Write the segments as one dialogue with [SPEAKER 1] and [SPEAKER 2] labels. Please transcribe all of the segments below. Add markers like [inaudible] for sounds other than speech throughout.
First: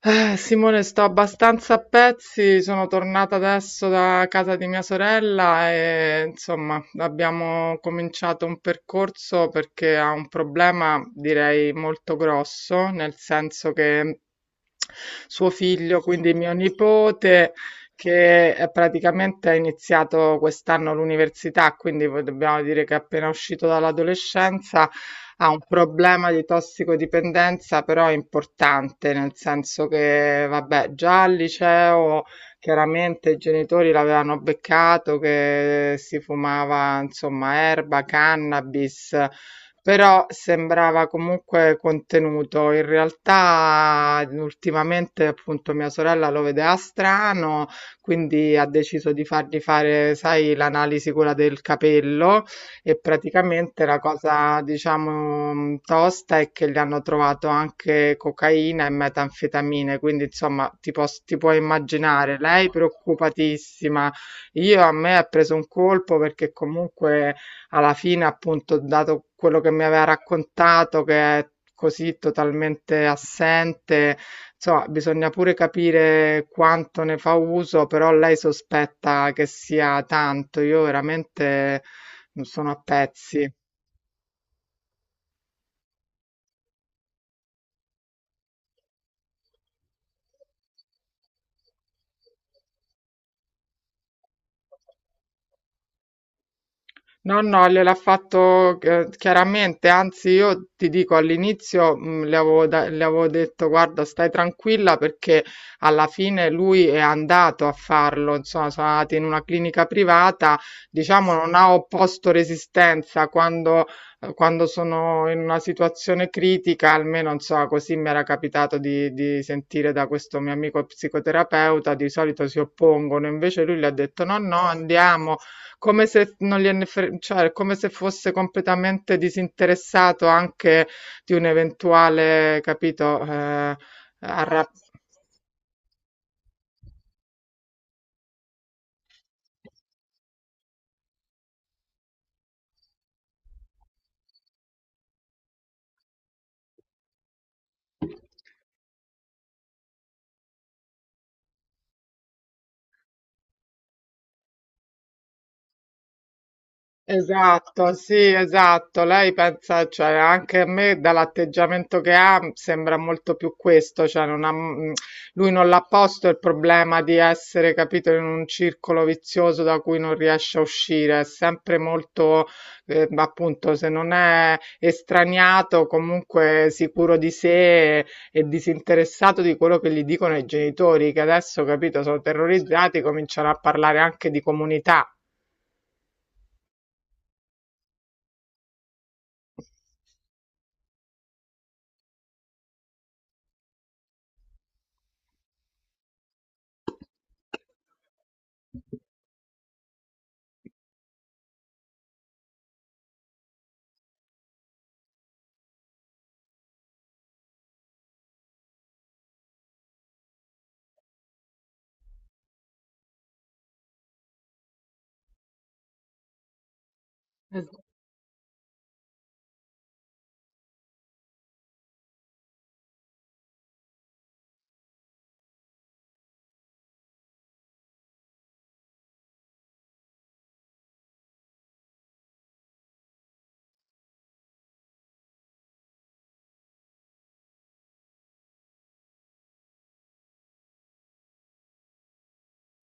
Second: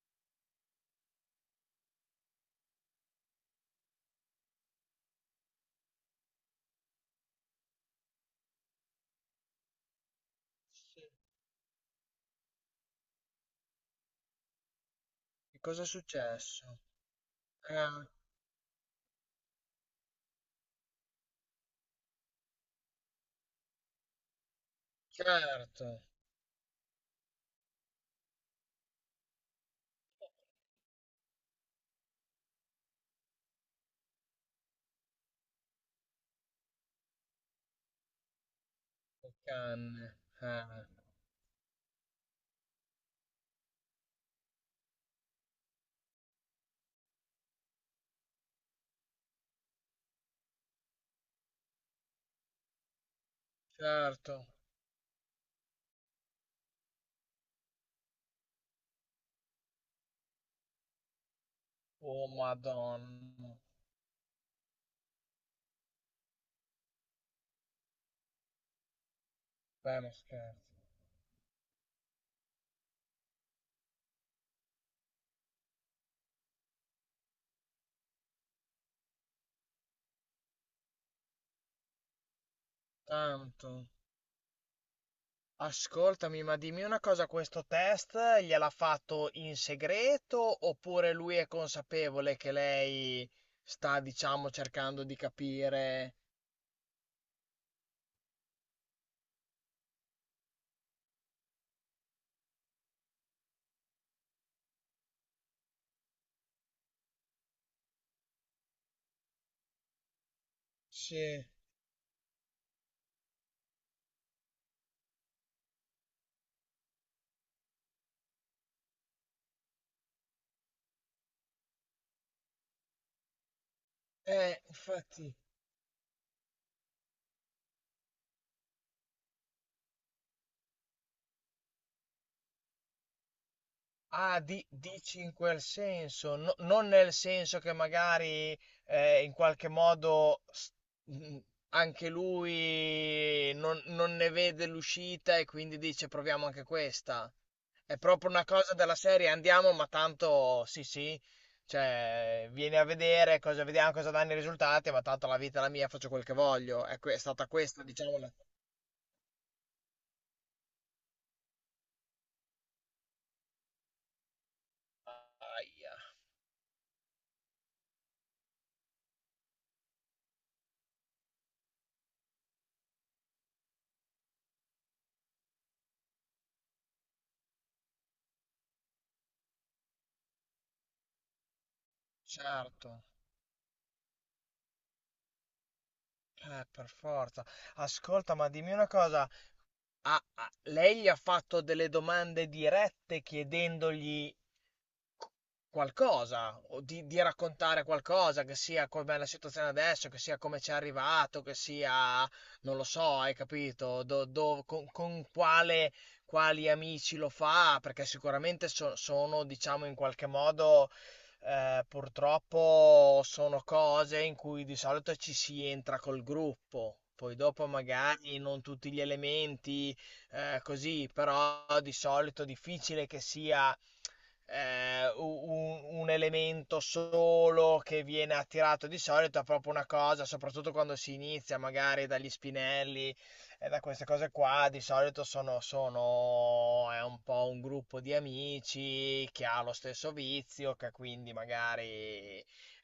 [SPEAKER 1] Simone, sto abbastanza a pezzi, sono tornata adesso da casa di mia sorella e insomma abbiamo cominciato un percorso perché ha un
[SPEAKER 2] Sì,
[SPEAKER 1] problema direi molto grosso, nel senso che suo
[SPEAKER 2] che cosa è
[SPEAKER 1] figlio, quindi mio
[SPEAKER 2] successo?
[SPEAKER 1] nipote,
[SPEAKER 2] Ah,
[SPEAKER 1] che praticamente ha iniziato quest'anno l'università, quindi dobbiamo dire che è appena uscito dall'adolescenza, ha un
[SPEAKER 2] certo,
[SPEAKER 1] problema di tossicodipendenza, però importante, nel senso che, vabbè, già al liceo chiaramente i genitori l'avevano beccato che si fumava, insomma, erba, cannabis.
[SPEAKER 2] che canne.
[SPEAKER 1] Però
[SPEAKER 2] Ah,
[SPEAKER 1] sembrava comunque contenuto. In realtà, ultimamente, appunto, mia sorella lo vedeva strano, quindi ha deciso di fargli fare, sai, l'analisi quella del capello, e praticamente la
[SPEAKER 2] certo.
[SPEAKER 1] cosa, diciamo, tosta è che gli hanno trovato anche cocaina e metanfetamine, quindi insomma ti puoi
[SPEAKER 2] Oh,
[SPEAKER 1] immaginare, lei
[SPEAKER 2] Madonna.
[SPEAKER 1] preoccupatissima. Io a me ha preso un colpo perché comunque alla fine, appunto, dato quello che mi
[SPEAKER 2] Beh,
[SPEAKER 1] aveva
[SPEAKER 2] non scherzo.
[SPEAKER 1] raccontato, che è così totalmente assente, insomma, bisogna pure capire quanto ne fa uso, però lei sospetta che sia tanto. Io veramente non sono a pezzi.
[SPEAKER 2] Tanto. Ascoltami, ma dimmi una cosa, questo test gliel'ha fatto in segreto oppure lui è consapevole che lei sta, diciamo, cercando di capire?
[SPEAKER 1] No, no, gliel'ha fatto, chiaramente, anzi io ti dico all'inizio, le avevo, le avevo detto guarda stai tranquilla perché alla fine lui è andato a farlo, insomma sono andati in una clinica privata, diciamo
[SPEAKER 2] Sì.
[SPEAKER 1] non ha opposto resistenza quando, quando sono in una situazione critica, almeno insomma così mi era capitato di sentire da questo mio amico psicoterapeuta, di solito si oppongono, invece lui le ha detto no, no,
[SPEAKER 2] Infatti.
[SPEAKER 1] andiamo, come se non cioè, come se fosse completamente disinteressato anche di un eventuale, capito,
[SPEAKER 2] Ah,
[SPEAKER 1] arra-
[SPEAKER 2] dici in quel senso, non nel senso che magari in qualche modo mh, anche lui non ne vede l'uscita e quindi dice proviamo anche questa. È proprio una cosa della serie, andiamo, ma tanto sì, sì, cioè vieni a vedere cosa vediamo, cosa danno i risultati, ma tanto la vita è la mia, faccio quel che voglio. È, è stata questa,
[SPEAKER 1] Esatto,
[SPEAKER 2] diciamo, la...
[SPEAKER 1] sì, esatto. Lei pensa, cioè, anche a me dall'atteggiamento che ha sembra molto più questo, cioè non ha, lui non l'ha
[SPEAKER 2] Aia,
[SPEAKER 1] posto il problema di essere, capito, in un circolo vizioso da cui non riesce a uscire, è sempre molto, appunto, se non è estraniato, comunque sicuro di sé, e disinteressato di quello che gli dicono i genitori, che adesso, capito, sono terrorizzati,
[SPEAKER 2] certo,
[SPEAKER 1] cominciano a parlare anche di comunità.
[SPEAKER 2] per forza. Ascolta, ma dimmi una cosa. Ah, lei gli ha fatto delle domande dirette chiedendogli qualcosa, o di raccontare qualcosa, che sia com'è la situazione adesso, che sia come ci è arrivato, che sia, non lo so, hai capito, con quale, quali amici lo fa, perché sicuramente sono, diciamo, in qualche modo, purtroppo sono cose in cui di solito ci si entra col gruppo. Poi dopo magari non tutti gli elementi, così, però di solito è difficile che sia, eh, u- un elemento solo che viene attirato di solito è proprio una cosa, soprattutto quando si inizia magari dagli spinelli e da queste cose qua, di solito sono è un po' un gruppo di amici che ha lo stesso vizio, che quindi magari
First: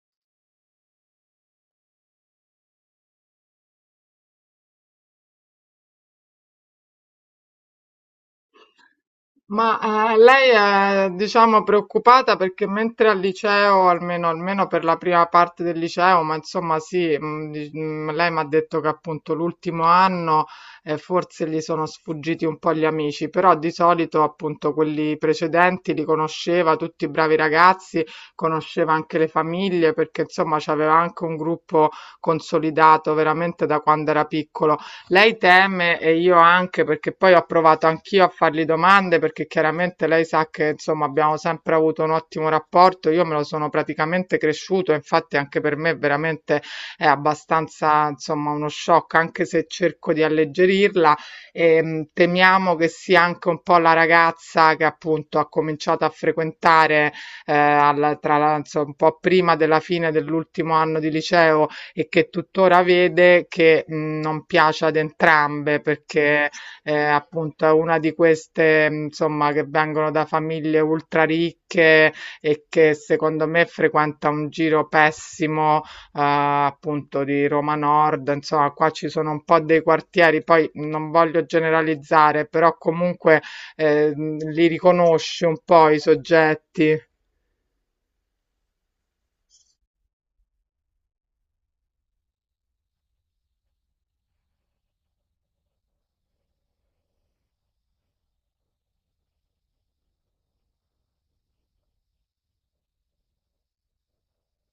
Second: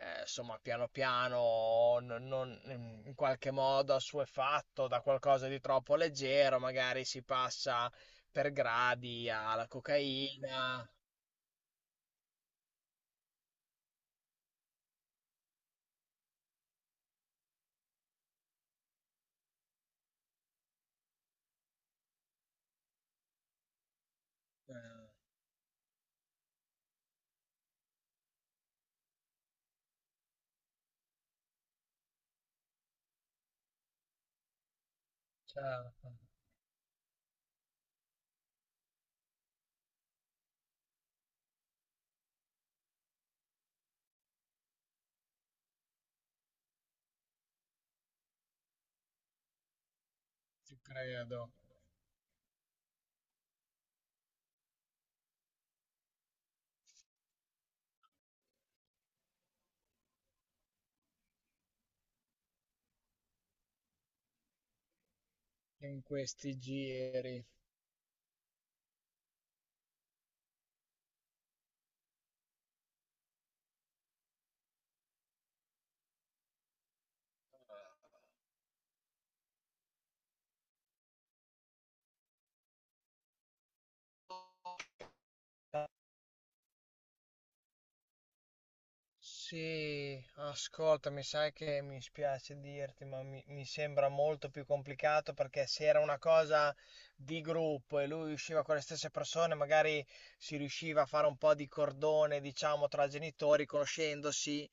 [SPEAKER 2] insomma piano piano in qualche modo assuefatto da qualcosa di troppo leggero, magari si passa per gradi alla
[SPEAKER 1] Ma, lei
[SPEAKER 2] cocaina.
[SPEAKER 1] è, diciamo, preoccupata perché mentre al liceo, almeno almeno per la prima parte del liceo, ma insomma sì, lei mi ha detto che appunto l'ultimo anno forse gli sono sfuggiti un po' gli amici, però di solito appunto
[SPEAKER 2] Eh,
[SPEAKER 1] quelli precedenti li conosceva, tutti i bravi ragazzi, conosceva anche le famiglie perché insomma c'aveva anche un gruppo consolidato veramente da quando era piccolo. Lei
[SPEAKER 2] certo,
[SPEAKER 1] teme e io anche, perché poi ho provato anch'io a fargli domande, perché chiaramente lei sa che insomma abbiamo sempre avuto un ottimo rapporto, io me lo sono praticamente cresciuto, infatti anche per me veramente è abbastanza insomma uno shock, anche se cerco di
[SPEAKER 2] ci
[SPEAKER 1] alleggerirla,
[SPEAKER 2] credo,
[SPEAKER 1] e temiamo che sia anche un po' la ragazza che appunto ha cominciato a frequentare tra l'altro un po' prima della fine dell'ultimo anno di liceo, e che tuttora vede, che non piace ad entrambe,
[SPEAKER 2] in
[SPEAKER 1] perché
[SPEAKER 2] questi giri.
[SPEAKER 1] appunto è una di queste, insomma che vengono da famiglie ultra ricche e che secondo me frequenta un giro pessimo, appunto di Roma Nord, insomma qua ci sono un po' dei quartieri, poi non voglio generalizzare, però comunque li riconosci un po' i soggetti.
[SPEAKER 2] Sì, ascolta, mi sai che mi spiace dirti, ma mi sembra molto più complicato perché se era una cosa di gruppo e lui usciva con le stesse persone, magari si riusciva a fare un po' di cordone, diciamo, tra genitori, conoscendosi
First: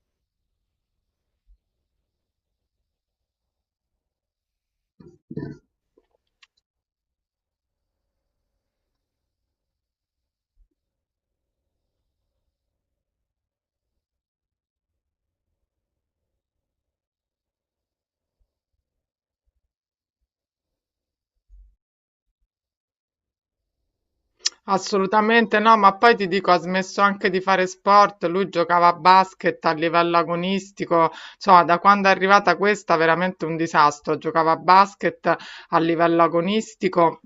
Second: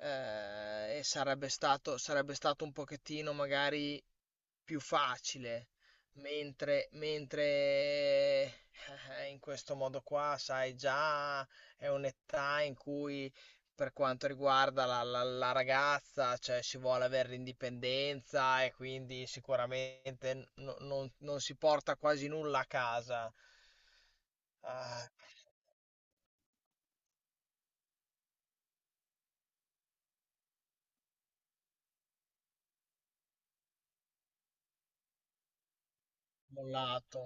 [SPEAKER 2] e sarebbe stato un pochettino magari più facile, mentre, in questo modo qua, sai, già è un'età in cui per quanto riguarda la ragazza, cioè si vuole avere l'indipendenza e quindi sicuramente non si porta quasi nulla a casa. Ah,
[SPEAKER 1] Assolutamente no, ma poi ti dico, ha smesso anche di fare sport, lui giocava a basket a livello agonistico, insomma, da quando è arrivata questa veramente un disastro, giocava a basket a livello agonistico.
[SPEAKER 2] mollato.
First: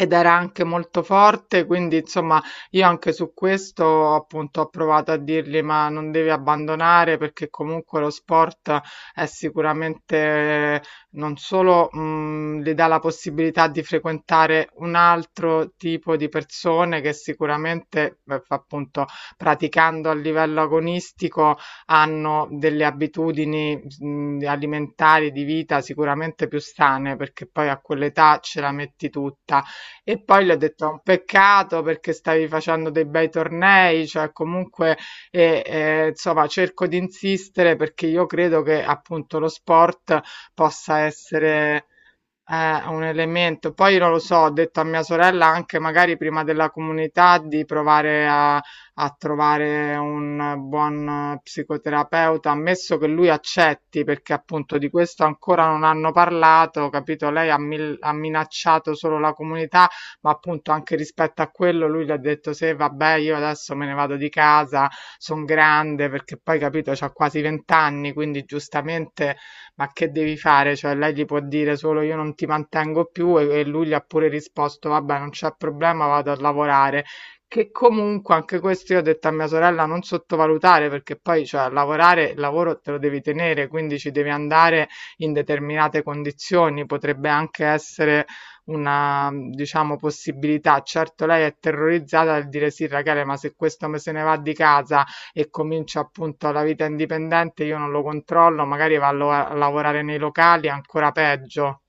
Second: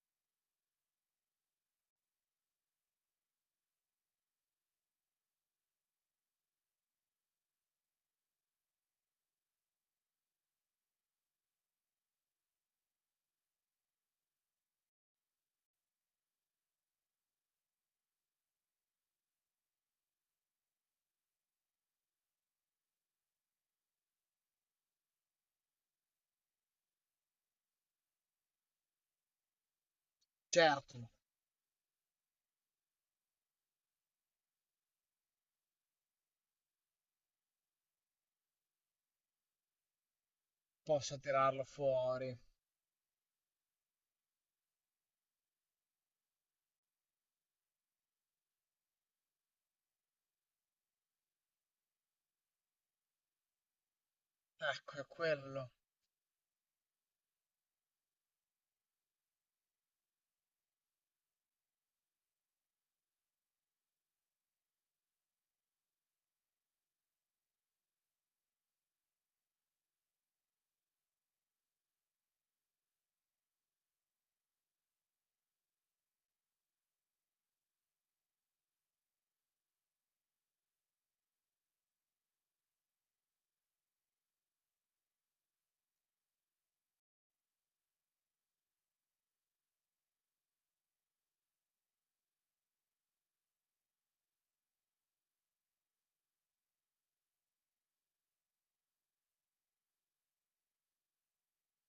[SPEAKER 1] Ed era anche molto forte, quindi insomma io anche su questo appunto ho provato a dirgli ma non devi abbandonare, perché comunque lo sport è sicuramente non solo, le dà la possibilità di frequentare un altro tipo di persone che sicuramente, beh, f appunto, praticando a livello agonistico hanno delle abitudini, alimentari, di vita sicuramente più sane, perché poi a quell'età ce la metti tutta. E poi le ho detto: "È un
[SPEAKER 2] Certo,
[SPEAKER 1] peccato perché stavi facendo dei bei tornei, cioè comunque", e, insomma cerco di insistere perché io credo che appunto lo sport possa
[SPEAKER 2] posso tirarlo
[SPEAKER 1] essere
[SPEAKER 2] fuori.
[SPEAKER 1] un elemento. Poi non lo so, ho detto a mia sorella anche magari prima della comunità di provare a, a trovare un buon psicoterapeuta, ammesso che lui accetti, perché appunto di
[SPEAKER 2] Ecco, è
[SPEAKER 1] questo ancora
[SPEAKER 2] quello.
[SPEAKER 1] non hanno parlato, capito? Lei ha, ha minacciato solo la comunità, ma appunto anche rispetto a quello lui le ha detto se vabbè io adesso me ne vado di casa, sono grande, perché poi capito, c'ha quasi 20 anni, quindi giustamente ma che devi fare? Cioè, lei gli può dire solo io non ti mantengo più, e lui gli ha pure risposto vabbè, non c'è problema, vado a lavorare. Che comunque anche questo io ho detto a mia sorella non sottovalutare perché poi, cioè, lavorare, il lavoro te lo devi tenere, quindi ci devi andare in determinate condizioni, potrebbe anche essere una, diciamo, possibilità. Certo, lei è terrorizzata dal dire sì, Rachele, ma se questo me se ne va di casa e comincia appunto la vita indipendente, io non lo controllo, magari va a lavorare nei locali, ancora peggio.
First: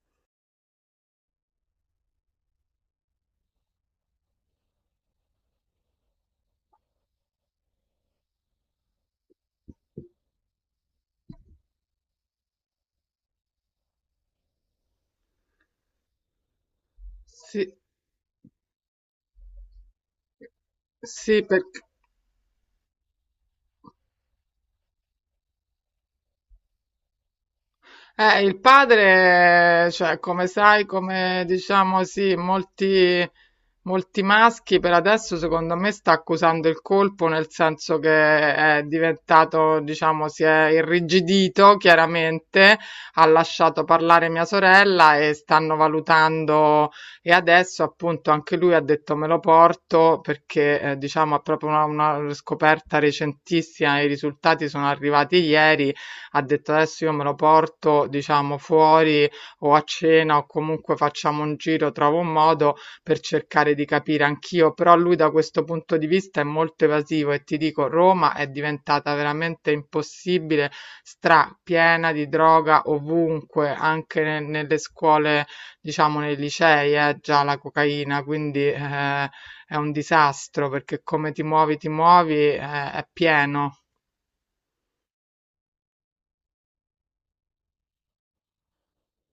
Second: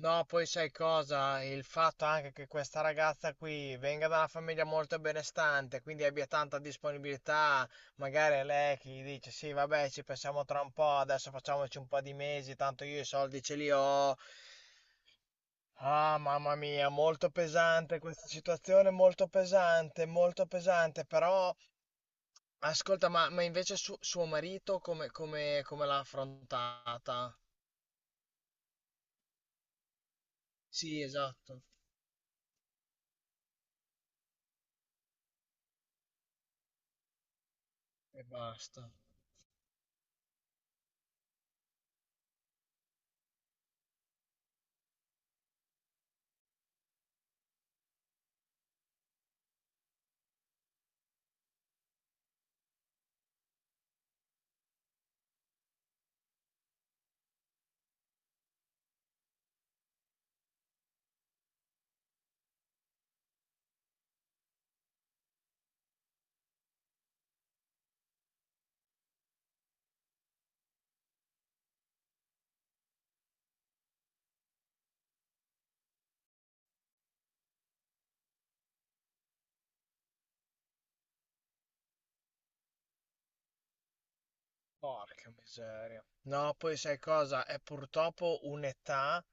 [SPEAKER 2] No, poi sai cosa? Il fatto anche che questa ragazza qui venga da una famiglia molto benestante, quindi abbia tanta disponibilità, magari è lei che gli dice sì, vabbè, ci pensiamo tra un po', adesso facciamoci un po' di mesi, tanto io i soldi ce li ho. Ah, mamma mia, molto
[SPEAKER 1] Sì,
[SPEAKER 2] pesante questa situazione, molto pesante,
[SPEAKER 1] sì,
[SPEAKER 2] però
[SPEAKER 1] perché,
[SPEAKER 2] ascolta, ma invece suo marito come l'ha affrontata?
[SPEAKER 1] Il padre, cioè, come sai,
[SPEAKER 2] Sì,
[SPEAKER 1] come
[SPEAKER 2] esatto,
[SPEAKER 1] diciamo, sì, molti, molti maschi per adesso, secondo me, sta accusando il colpo, nel senso che
[SPEAKER 2] e
[SPEAKER 1] è
[SPEAKER 2] basta.
[SPEAKER 1] diventato, diciamo, si è irrigidito, chiaramente, ha lasciato parlare mia sorella e stanno valutando, e adesso, appunto, anche lui ha detto me lo porto perché, diciamo, è proprio una scoperta recentissima, i risultati sono arrivati ieri, ha detto adesso io me lo porto, diciamo, fuori o a cena o comunque facciamo un giro, trovo un modo per cercare di capire anch'io, però lui da questo punto di vista è molto evasivo, e ti dico, Roma è diventata veramente impossibile, strapiena di droga ovunque, anche nelle scuole, diciamo, nei licei, è già la cocaina, quindi è un disastro perché come ti muovi, è pieno.
[SPEAKER 2] Porca miseria. No, poi sai cosa? È purtroppo un'età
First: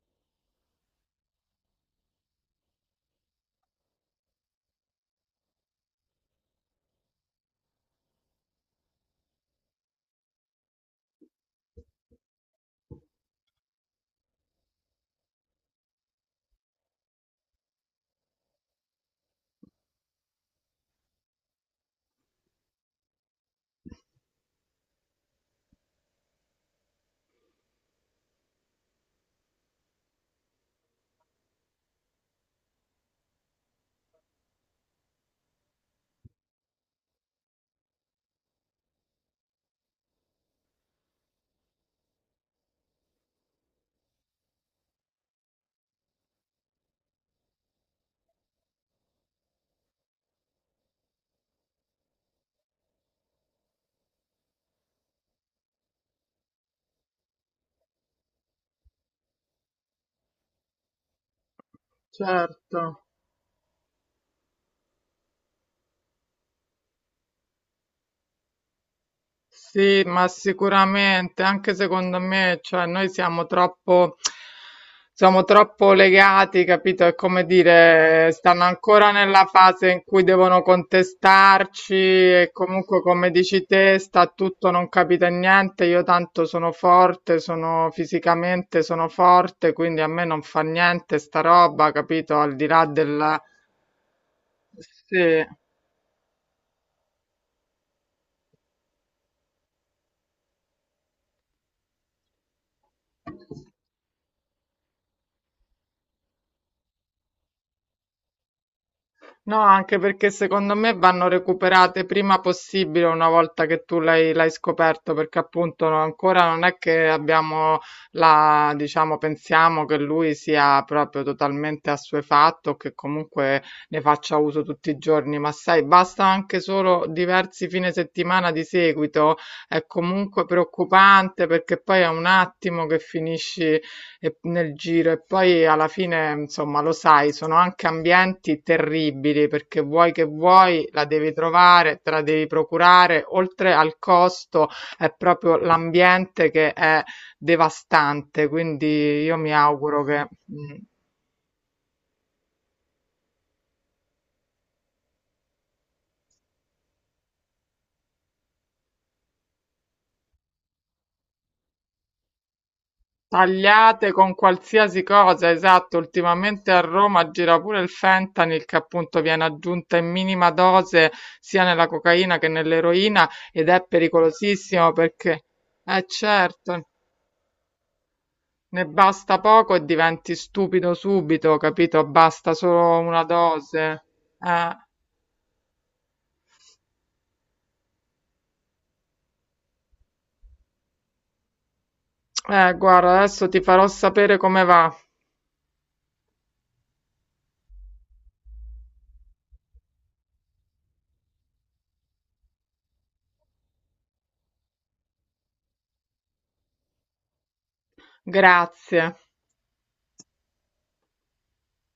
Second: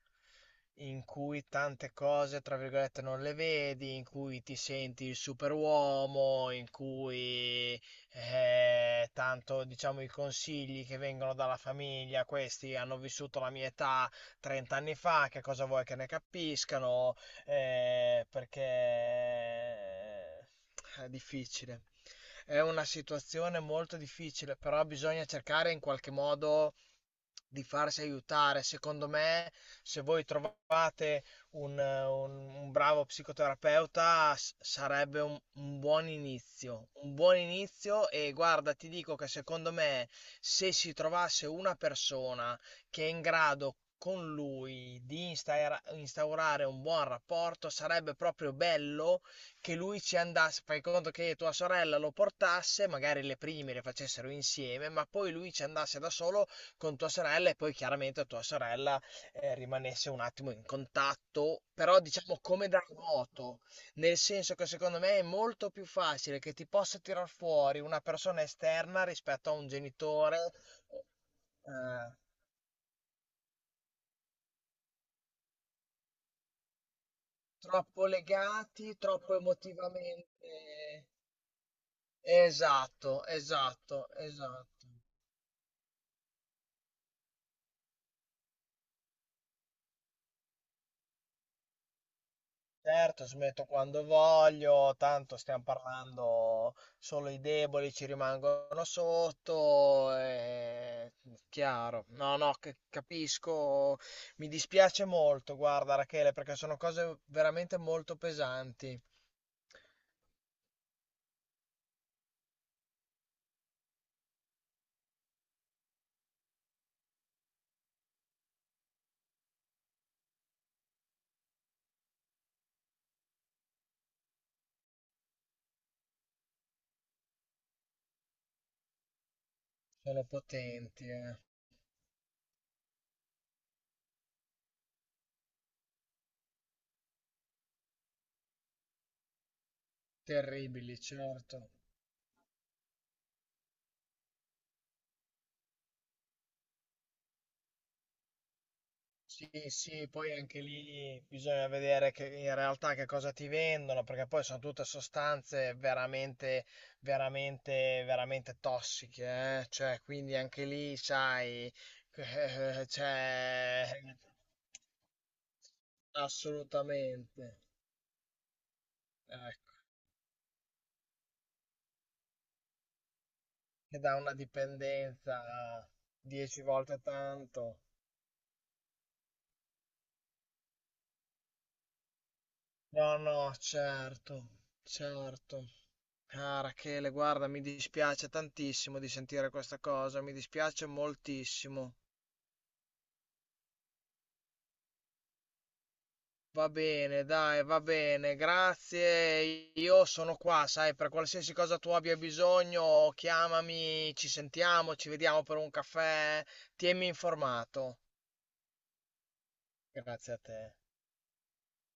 [SPEAKER 2] in cui tante cose, tra virgolette, non le vedi, in cui ti senti il superuomo, in cui tanto, diciamo, i consigli che vengono dalla famiglia, questi hanno vissuto la mia età 30 anni fa, che cosa vuoi che ne capiscano? Perché è difficile. È una situazione molto difficile, però bisogna cercare in qualche modo di farsi aiutare. Secondo me, se voi trovate un bravo psicoterapeuta, sarebbe un buon inizio. Un buon inizio e guarda, ti dico che secondo me, se si trovasse una persona che è in grado con lui di instaurare un buon rapporto, sarebbe proprio bello che lui ci andasse, fai conto che tua sorella lo portasse, magari le prime le facessero insieme, ma poi lui ci andasse da solo con tua sorella e poi chiaramente tua sorella rimanesse un attimo in contatto, però diciamo come
[SPEAKER 1] Certo.
[SPEAKER 2] da remoto, nel senso che secondo me è molto più facile che ti possa tirar fuori una persona esterna rispetto a un
[SPEAKER 1] Sì, ma
[SPEAKER 2] genitore
[SPEAKER 1] sicuramente, anche
[SPEAKER 2] eh,
[SPEAKER 1] secondo me, cioè noi siamo troppo legati, capito? È come
[SPEAKER 2] troppo
[SPEAKER 1] dire, stanno
[SPEAKER 2] legati,
[SPEAKER 1] ancora
[SPEAKER 2] troppo
[SPEAKER 1] nella fase in cui devono
[SPEAKER 2] emotivamente.
[SPEAKER 1] contestarci e comunque,
[SPEAKER 2] Esatto,
[SPEAKER 1] come dici te,
[SPEAKER 2] esatto,
[SPEAKER 1] sta tutto, non
[SPEAKER 2] esatto.
[SPEAKER 1] capita niente. Io tanto sono forte, sono fisicamente, sono forte, quindi a me non fa niente sta roba, capito? Al di là
[SPEAKER 2] Certo,
[SPEAKER 1] del...
[SPEAKER 2] smetto quando voglio, tanto
[SPEAKER 1] Sì.
[SPEAKER 2] stiamo parlando solo i deboli ci rimangono sotto, è chiaro. No, no, che- capisco, mi dispiace molto, guarda Rachele, perché sono cose veramente molto pesanti,
[SPEAKER 1] No, anche perché secondo me vanno recuperate prima possibile una volta che tu l'hai scoperto, perché appunto ancora non è che abbiamo la, diciamo, pensiamo che lui sia proprio totalmente assuefatto, che comunque ne faccia uso tutti i giorni, ma sai, basta anche solo diversi fine settimana di seguito, è
[SPEAKER 2] sono
[SPEAKER 1] comunque
[SPEAKER 2] potenti, eh.
[SPEAKER 1] preoccupante perché poi è un attimo che finisci e nel giro, e poi alla fine, insomma, lo sai, sono anche ambienti terribili perché vuoi che vuoi,
[SPEAKER 2] Terribili,
[SPEAKER 1] la devi
[SPEAKER 2] certo.
[SPEAKER 1] trovare, te la devi procurare, oltre al costo è proprio l'ambiente che è devastante, quindi io
[SPEAKER 2] Sì,
[SPEAKER 1] mi auguro
[SPEAKER 2] sì,
[SPEAKER 1] che...
[SPEAKER 2] poi anche lì bisogna vedere che in realtà che cosa ti vendono, perché poi sono tutte sostanze veramente tossiche, eh. Cioè, quindi anche lì, sai, [laughs] cioè,
[SPEAKER 1] Tagliate con qualsiasi cosa, esatto, ultimamente a Roma
[SPEAKER 2] assolutamente,
[SPEAKER 1] gira pure il fentanyl che appunto viene
[SPEAKER 2] ecco,
[SPEAKER 1] aggiunta in minima dose sia nella cocaina che nell'eroina ed è
[SPEAKER 2] che dà una
[SPEAKER 1] pericolosissimo perché,
[SPEAKER 2] dipendenza dieci
[SPEAKER 1] certo,
[SPEAKER 2] volte tanto.
[SPEAKER 1] ne basta poco e diventi stupido subito, capito? Basta solo
[SPEAKER 2] No,
[SPEAKER 1] una
[SPEAKER 2] no,
[SPEAKER 1] dose.
[SPEAKER 2] certo,
[SPEAKER 1] Eh,
[SPEAKER 2] certo. Ah, Rachele, guarda, mi dispiace tantissimo di sentire questa cosa, mi dispiace moltissimo.
[SPEAKER 1] guarda, adesso ti farò sapere come va.
[SPEAKER 2] Va bene, dai, va bene, grazie. Io sono qua, sai, per qualsiasi cosa tu abbia bisogno, chiamami, ci sentiamo, ci vediamo per un caffè, tienimi informato.
[SPEAKER 1] Grazie.
[SPEAKER 2] Grazie a te.